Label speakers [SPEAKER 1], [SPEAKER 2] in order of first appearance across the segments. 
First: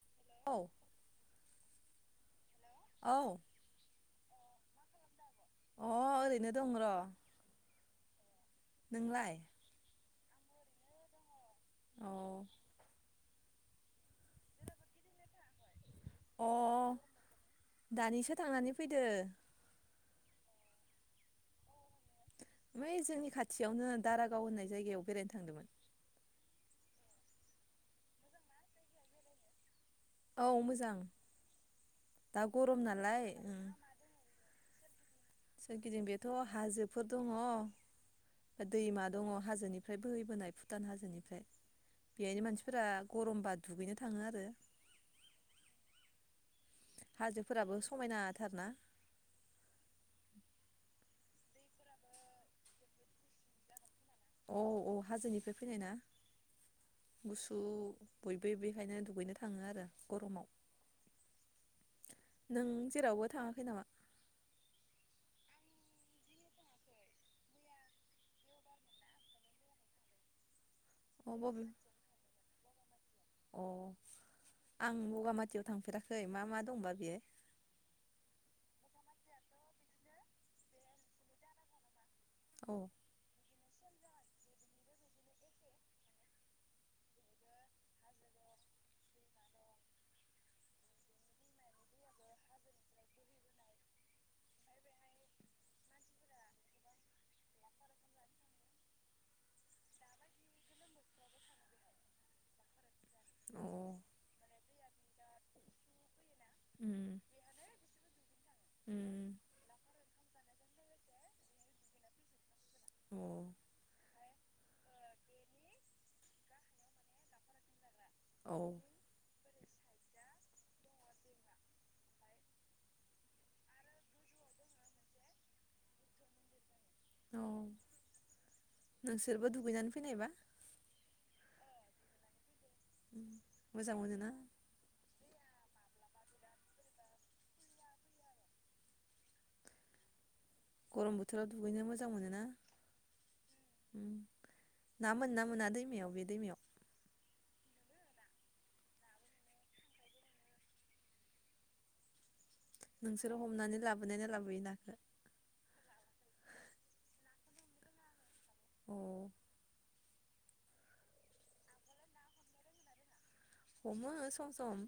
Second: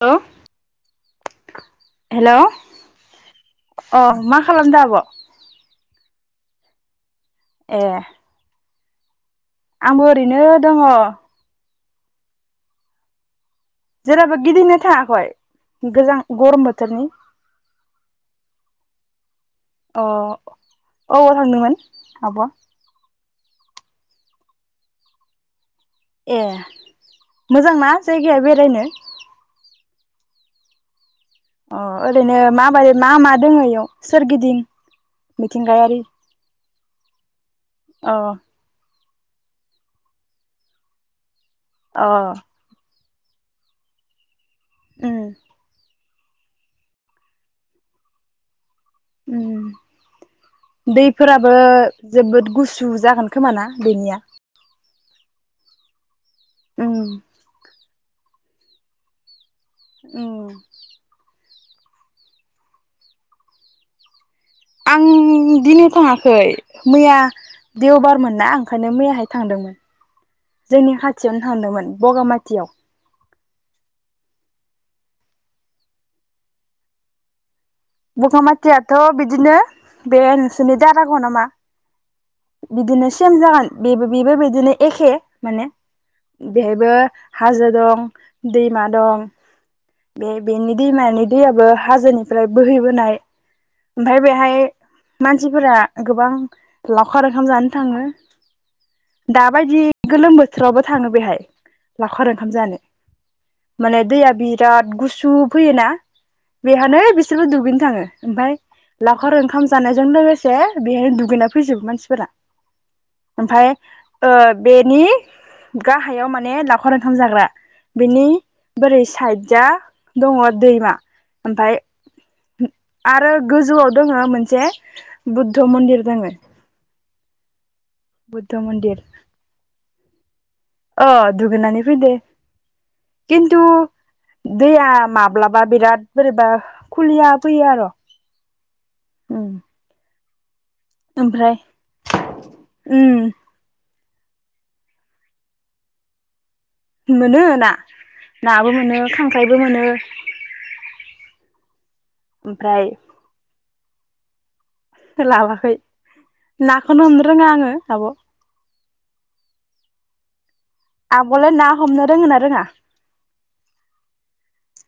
[SPEAKER 1] औ
[SPEAKER 2] औ
[SPEAKER 1] हेलौ
[SPEAKER 2] औ
[SPEAKER 1] अ मा खालामदो आब'?
[SPEAKER 2] अ ओरैनो दं र'
[SPEAKER 1] ए
[SPEAKER 2] नोंलाय
[SPEAKER 1] आंबो ओरैनो दङ।
[SPEAKER 2] औ
[SPEAKER 1] जेरावबो गिदिंनो थाङाखय
[SPEAKER 2] अ दानिसो थांनानै फैदो
[SPEAKER 1] अ अबाव थांदोंमोन? आब'आ
[SPEAKER 2] बै जोंनि खाथियावनो दारागाव होननाय जायगायाव बेरायनो थांदोंमोन।
[SPEAKER 1] ए मोजांना जायगाया बेरायनो
[SPEAKER 2] औ मोजां
[SPEAKER 1] अ ओरैनो
[SPEAKER 2] दा गरम
[SPEAKER 1] माबायै मा
[SPEAKER 2] नालाय
[SPEAKER 1] मा
[SPEAKER 2] उम
[SPEAKER 1] दङ इयाव सोरगिदिं मिथिंगायारि
[SPEAKER 2] सोरगिदिं बेथ' हाजोब थ' दङ
[SPEAKER 1] अ
[SPEAKER 2] दैमा दङ हाजोनिफ्राय बोहैबोनाय भुटान हाजोनिफ्राय
[SPEAKER 1] अ
[SPEAKER 2] बेहायनो मानसिफोरा गरमबा दुगैनो थाङो आरो
[SPEAKER 1] ओम
[SPEAKER 2] हाजोफोराबो समायनाथार ना
[SPEAKER 1] ओम दैफोराबो जोबोद गुसु जागोन खोमाना बेनिया
[SPEAKER 2] औ औ हाजोनिफ्राय फैनाय ना
[SPEAKER 1] उम
[SPEAKER 2] गुसु बयबो बेहायनो दुगैनो थां थांङो आरो
[SPEAKER 1] उम
[SPEAKER 2] गरमाव नों जेरावबो थाङाखै नामा
[SPEAKER 1] आं दिनै थाङाखै मैया देवबारमोन ना ओंखायनो मैयाहाय थांदोंमोन जोंनि
[SPEAKER 2] अ
[SPEAKER 1] खाथियावनो
[SPEAKER 2] बबे
[SPEAKER 1] थांदोंमोन बगामाथियाव
[SPEAKER 2] अ आं बगामाथियाव थांफेराखै मा मा दंबा बियो‌
[SPEAKER 1] बगामाथियाथ' बिदिनो बे नोंसोरनि दारागाव नामा
[SPEAKER 2] औ
[SPEAKER 1] बिदिनो सेम जागोन बेबो बेबो बिदिनो एखे माने बेहायबो हाजो दं दैमा दं बे बेनि दैमानि दैयाबो हाजोनिफ्राय बोहैबोनाय ओमफाय बेहाय मानसिफोरा गोबां लावखार ओंखाम जानो थाङो दाबायदि गोलोम बोथोरावबो थाङो बेहाय लावखार ओंखाम जानो
[SPEAKER 2] अ
[SPEAKER 1] माने दैआ बि राद गुसु फैयोना बेहानो
[SPEAKER 2] उम
[SPEAKER 1] बिसोरबो दुगैनो थाङो ओमफाय लावखार
[SPEAKER 2] उम
[SPEAKER 1] ओंखाम जानाय जों लोगोसे बेहाय‌ दुगैना फैजोबो मानसिफोरा
[SPEAKER 2] अ औ
[SPEAKER 1] ओमफाय ओ बेनि गाहायाव माने लावखार ओंखाम जाग्रा बिनि बोरै साइद जा दङ दैमा ओमफाय आरो गोजौआव दोङो मोनसे बुद्ध मन्दिर दङो
[SPEAKER 2] औ
[SPEAKER 1] बुद्ध मन्दिर
[SPEAKER 2] नोंसोरबो दुगैनानै फैनायबा
[SPEAKER 1] ओ दुगैनानै
[SPEAKER 2] उम
[SPEAKER 1] [unintelligible] खिन्थु
[SPEAKER 2] मोजां मोनोना
[SPEAKER 1] दैया माब्लाबा बिराद बोरैबा खुलिया फैयो आर' उम
[SPEAKER 2] गरम बोथोराव दुगैनो मोजां मोनो ना?
[SPEAKER 1] उम
[SPEAKER 2] ना मोनो ना मोना दैमायाव बे दैमायाव?
[SPEAKER 1] मोनो ना नाबो मोनो खांख्राइबो मोनो। ओमफ्राय
[SPEAKER 2] नोंसोरो हमनानै लाबोनाय ना लाबो [unintelligible]
[SPEAKER 1] लाबोआखै नाखौनो हमनो रोङा आङो आब'
[SPEAKER 2] अ
[SPEAKER 1] आब'आलाय ना हमनो रोङो ना रोङा?
[SPEAKER 2] हमो सम सम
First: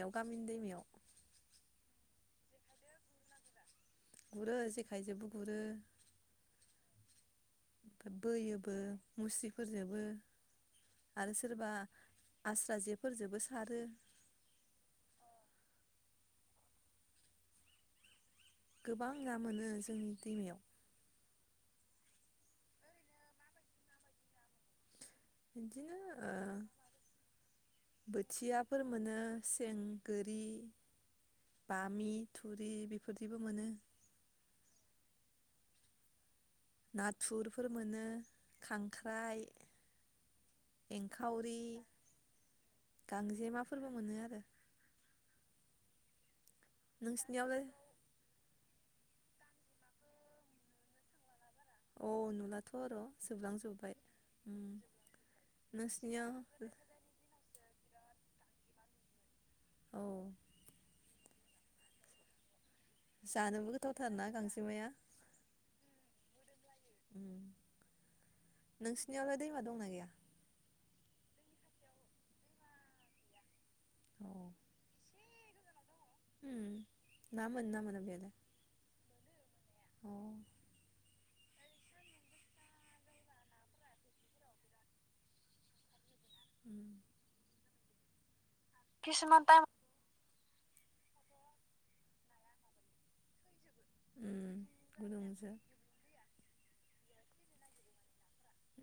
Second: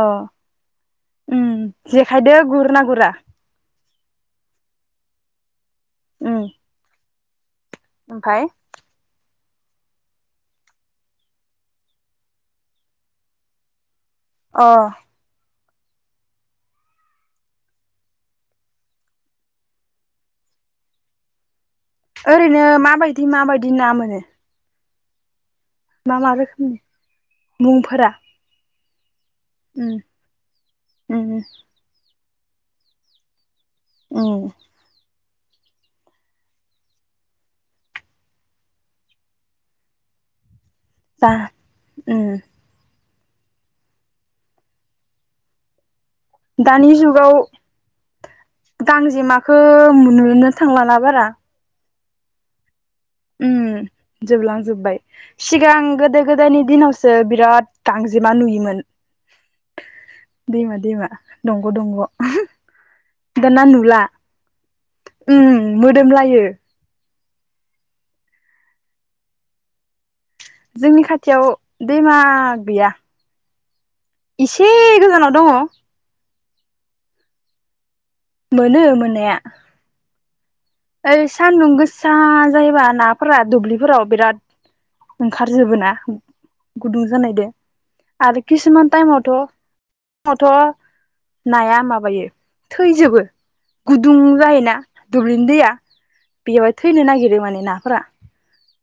[SPEAKER 1] अ
[SPEAKER 2] गामिनि दैमायाव
[SPEAKER 1] खायदो गुरो ना गुरा?
[SPEAKER 2] गुरो जेखाइजोंबो गुरो
[SPEAKER 1] उम
[SPEAKER 2] ओमफाय बोयोबो मुस्रि फोरजोबो आरो सोरबा आस्रा जेफोरजोबो सारो
[SPEAKER 1] अ
[SPEAKER 2] गोबां ना मोनो जोंनि दैमायाव।
[SPEAKER 1] ओरैनो माबायदि माबायदि ना मोनो?
[SPEAKER 2] बिदिनो
[SPEAKER 1] मा मा
[SPEAKER 2] ओ
[SPEAKER 1] रोखोमनि मुंफोरा?
[SPEAKER 2] फोर मोनो सें,
[SPEAKER 1] उम
[SPEAKER 2] गोरि,
[SPEAKER 1] उम
[SPEAKER 2] बामि थुरि बेफोरदिबो मोनो
[SPEAKER 1] उम
[SPEAKER 2] नाथुरफोर मोनो खांख्राइ
[SPEAKER 1] बा
[SPEAKER 2] एंखावरि
[SPEAKER 1] ओम
[SPEAKER 2] गांजेमाफोरबो मोनो आरो
[SPEAKER 1] दानि जुगाव
[SPEAKER 2] नोंसिनियावलाय
[SPEAKER 1] गांजेमाखो मोननो थांलाना बारा
[SPEAKER 2] औ नुला
[SPEAKER 1] उम जोबलांजोब्बाय सिगां गोदो
[SPEAKER 2] नोंसिनियाव
[SPEAKER 1] गोदायनि दिनावसो बिराद गांजेमा नुयोमोन
[SPEAKER 2] औ
[SPEAKER 1] दैमा दैमा दंग' दंग' दाना
[SPEAKER 2] जानोबो
[SPEAKER 1] नुला
[SPEAKER 2] गोथावथारना गांजेमाया
[SPEAKER 1] ओम मोदोमलाय ए
[SPEAKER 2] उम नोंसिनियावलाय दैमा दंना गैया?
[SPEAKER 1] जोंनि खाथियाव दैमा गैया।
[SPEAKER 2] औ
[SPEAKER 1] एसे गोजानाव दङ।
[SPEAKER 2] उम ना मोनोना मोना बिहा
[SPEAKER 1] मोनो मोननाया सान्दुं गोसा जायोबा नाफोरा दुब्लिफोराव बिराद ओंखार जोबो ना।
[SPEAKER 2] उम
[SPEAKER 1] गुदुं जानाय दो। आरो खिसुमान टाइमावथ
[SPEAKER 2] किसुमान टाइम
[SPEAKER 1] फोराथ' नाया माबायो थैजोबो। गुदुं
[SPEAKER 2] उम
[SPEAKER 1] जायोना दुब्लिनि
[SPEAKER 2] गुदुंसो
[SPEAKER 1] दैया। बेयावहाय थैनो नागिरो माने नाफोरा।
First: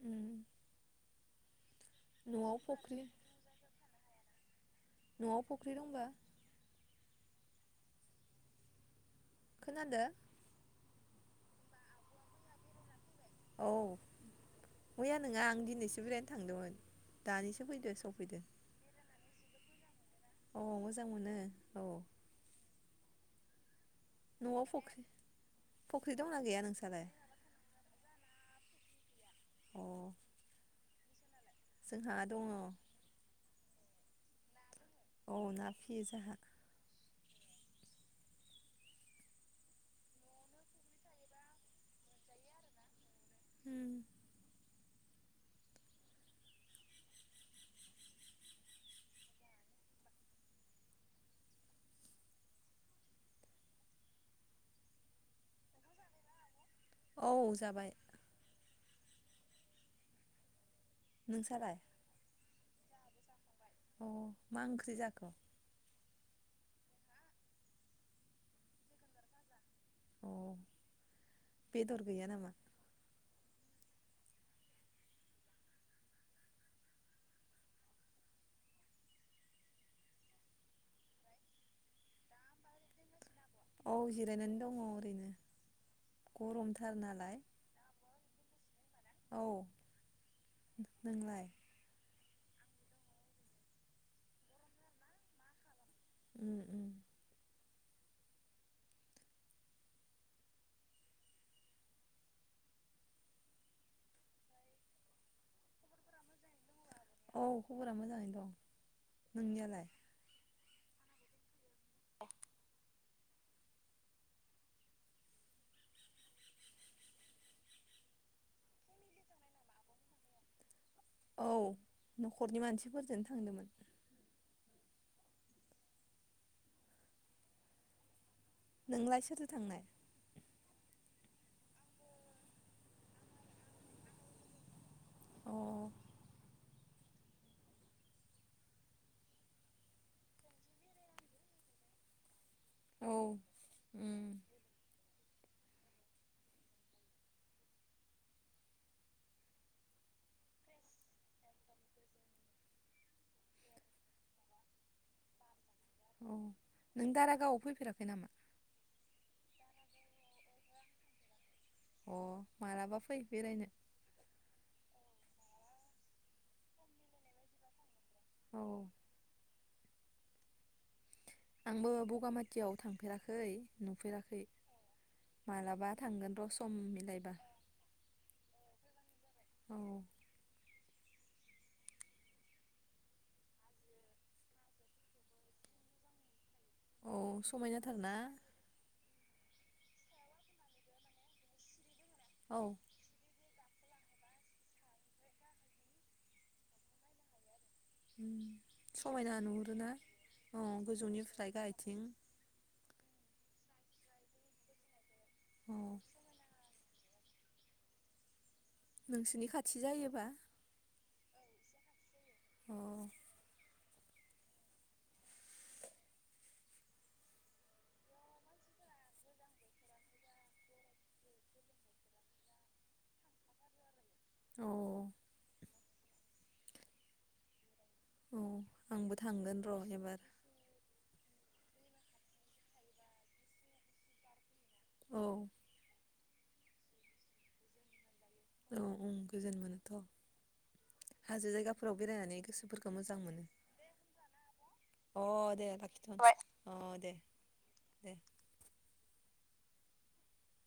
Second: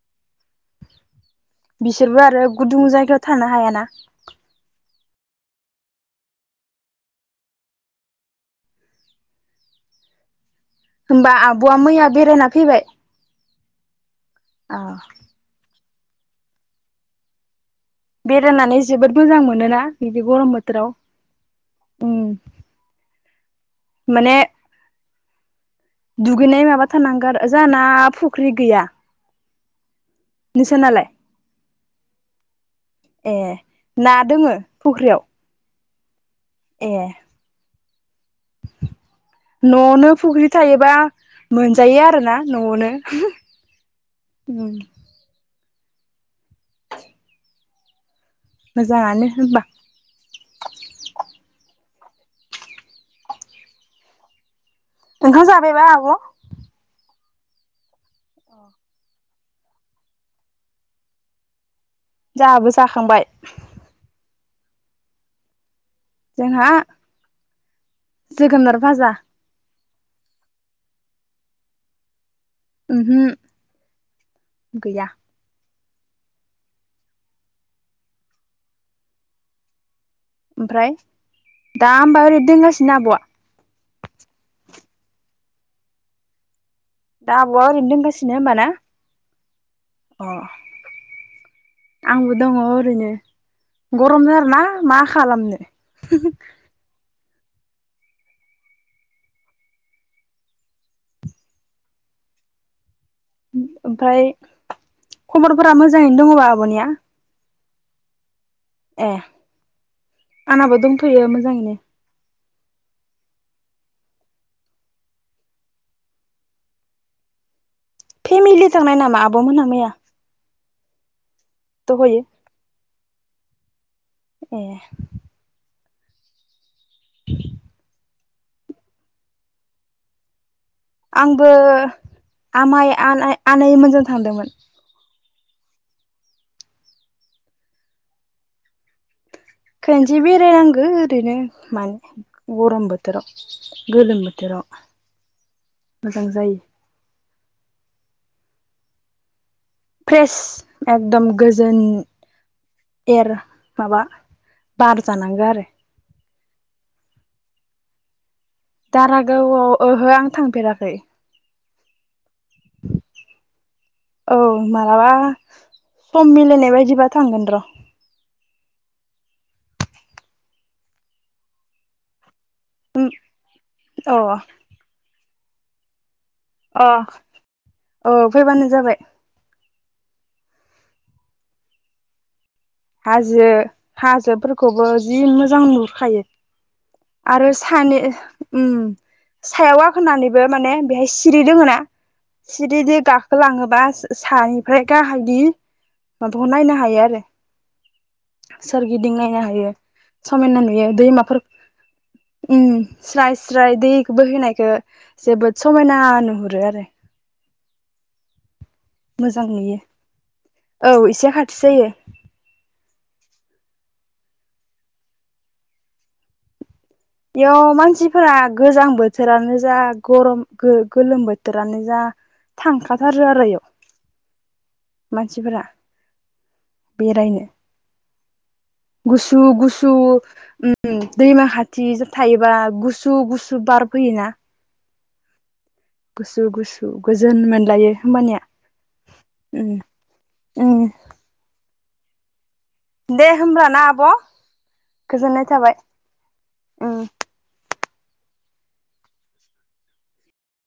[SPEAKER 2] उम।
[SPEAKER 1] बिसोरबो आरो
[SPEAKER 2] न'आव
[SPEAKER 1] गुदुं
[SPEAKER 2] फख्रि
[SPEAKER 1] जायगायाव थांनो हायाना।
[SPEAKER 2] न'आव फुख्रि दंबा? खोनादो।
[SPEAKER 1] होमबा आब'आ मैया बेरायना फैबाय।
[SPEAKER 2] औ
[SPEAKER 1] अ
[SPEAKER 2] मैया नङा आं दिनैसो बेरायनो थांदोंमोन दानिसो फैदो सफैदो
[SPEAKER 1] बेरायनानै जोबोद मोजां मोनोना। बिदि गरम
[SPEAKER 2] अ
[SPEAKER 1] बोथोराव
[SPEAKER 2] मोजां मोनो औ
[SPEAKER 1] उम। माने
[SPEAKER 2] न'आव फख्रि फख्रि दंना गैया
[SPEAKER 1] दुगैनाय माबा
[SPEAKER 2] नोंसालाय
[SPEAKER 1] थानांगौ आरो जोहा ना फु फख्रि गैया।
[SPEAKER 2] अ
[SPEAKER 1] नोसा ना लाय?
[SPEAKER 2] जोंहा दंङ।
[SPEAKER 1] ए ना दोंङो?
[SPEAKER 2] औ ना फियो जाहा।
[SPEAKER 1] ए। न'आवनो फुख्रि थायोबा मोनजायो आरोना न'आवनो।
[SPEAKER 2] उम।
[SPEAKER 1] उम। मोजांङानो होनबा। ओंखाम जाबायबा आब'।
[SPEAKER 2] औ जाबाय।
[SPEAKER 1] अ।
[SPEAKER 2] नोंसा लाय।
[SPEAKER 1] जोहाबो जाखांबाय।
[SPEAKER 2] अ मा ओंख्रि जाखो?
[SPEAKER 1] जोंहा जोगोनार फाजा।
[SPEAKER 2] अ बेदर गैया नामा?
[SPEAKER 1] ओ हो गैया ओमफ्राय दा होमबा ओरैनो दोंगासिनो आब'आ
[SPEAKER 2] औ जिरायनानै दंङ ओरैनो गरमथा
[SPEAKER 1] दा आब'आ ओरैनो दोंगासि नो होनबा ना
[SPEAKER 2] औ
[SPEAKER 1] अ
[SPEAKER 2] नोलाय
[SPEAKER 1] आंबो दंङ ओरैनो गरम थार‌‌ ना‌ मा खालामनो
[SPEAKER 2] उम
[SPEAKER 1] [inaudible]
[SPEAKER 2] उम
[SPEAKER 1] उम ओमफाय खबरफोरा मोजांङैनो दंङबा आब'निया
[SPEAKER 2] औ खबरा मोजांङैनो दं
[SPEAKER 1] ए
[SPEAKER 2] नोंनियालाय?
[SPEAKER 1] आंना बो दंथ'यो मोजांङैनो फेमिलि थांनाय नामा आब'मोनहा मैया
[SPEAKER 2] औ
[SPEAKER 1] दहयो
[SPEAKER 2] न'खरनि मानसिफोरजों थांदोंमोन
[SPEAKER 1] ए
[SPEAKER 2] नोंलाय सोरजों थांनाय
[SPEAKER 1] आंबो आमाइ आनैमोनजों थांदोंमोन
[SPEAKER 2] अ
[SPEAKER 1] खोनसे बेरायनांगौ ओरैनो मानो थांखो गरम बोथोरव
[SPEAKER 2] औ
[SPEAKER 1] गोलोम
[SPEAKER 2] उम
[SPEAKER 1] बोथोराव मोजां जायो फ्रेस एकदम गोजोन एयार माबा बार जानांगौ आरो
[SPEAKER 2] उम नों दाराागावआव फैफेराखै नामा?
[SPEAKER 1] दारागावआव ओहो आं थांफेराखै
[SPEAKER 2] अ मालाबा फै बेरायनो
[SPEAKER 1] औ मालाबा सम मिलायनाय बायदिबा थांगोन र'
[SPEAKER 2] औ आंबो बगामाथि सिटियाव थांफेराखै
[SPEAKER 1] अ
[SPEAKER 2] नुफेराखै मालाबा थांगोन र' सम
[SPEAKER 1] अ
[SPEAKER 2] मिलायबा
[SPEAKER 1] औ फैबानो जाबाय
[SPEAKER 2] औ
[SPEAKER 1] हाजो हाजोफोरखौबो जि मोजां नुहुरखायो
[SPEAKER 2] औ
[SPEAKER 1] आरो सानै
[SPEAKER 2] समायनाथारना?
[SPEAKER 1] उम सायाव आखोनानैबो माने बेहाय सिरि दोङो ना
[SPEAKER 2] औ
[SPEAKER 1] सिरिदि गाखोलाङो बा सानिफ्राय गाहायनगि माबाखौ नायनो हायो आरो
[SPEAKER 2] उम
[SPEAKER 1] सोरगिदिं
[SPEAKER 2] समायना
[SPEAKER 1] नायनो हायो
[SPEAKER 2] नुहुरोना
[SPEAKER 1] समायना
[SPEAKER 2] अ
[SPEAKER 1] नुयो दैमाफोर
[SPEAKER 2] गोजौनिफ्राय गाहायथिं
[SPEAKER 1] उम स्राय स्राय दै बोहैनायखो जोबोद
[SPEAKER 2] अ
[SPEAKER 1] समायना नुहुरो आरो।
[SPEAKER 2] नोंसोरनि खाथि जायोबा?
[SPEAKER 1] इसे खाथि जायो।
[SPEAKER 2] अ।
[SPEAKER 1] बेयाव मानसिफोरा गोजां बोथोरानो जा गरम गो-गोलोम बोथोरानो जा थांखाथारो आरो इयाव।
[SPEAKER 2] अ
[SPEAKER 1] मानसिफोरा बेरायनो
[SPEAKER 2] औ आंबो
[SPEAKER 1] गुसु
[SPEAKER 2] थांगोन र'
[SPEAKER 1] गुसु
[SPEAKER 2] एबार
[SPEAKER 1] ओम दैमा हाथ [unintelligible] थायोबा गुसु गुसु बार फैयोना।
[SPEAKER 2] औ।
[SPEAKER 1] गुसु गुसु गोजोन मोनलायो होमबानिया।
[SPEAKER 2] औ ओम गोजोन
[SPEAKER 1] उम
[SPEAKER 2] मोनोथ' आरो
[SPEAKER 1] उम
[SPEAKER 2] हाजो जायगा फोराव बेरायनानै गोसोफोरखौ मोजां
[SPEAKER 1] दे
[SPEAKER 2] मोनो।
[SPEAKER 1] होमब्ला ना आब'
[SPEAKER 2] अ
[SPEAKER 1] गोजोननाय
[SPEAKER 2] दे
[SPEAKER 1] थाबाय
[SPEAKER 2] लाखिथ'नो अ
[SPEAKER 1] उम
[SPEAKER 2] दे। दे।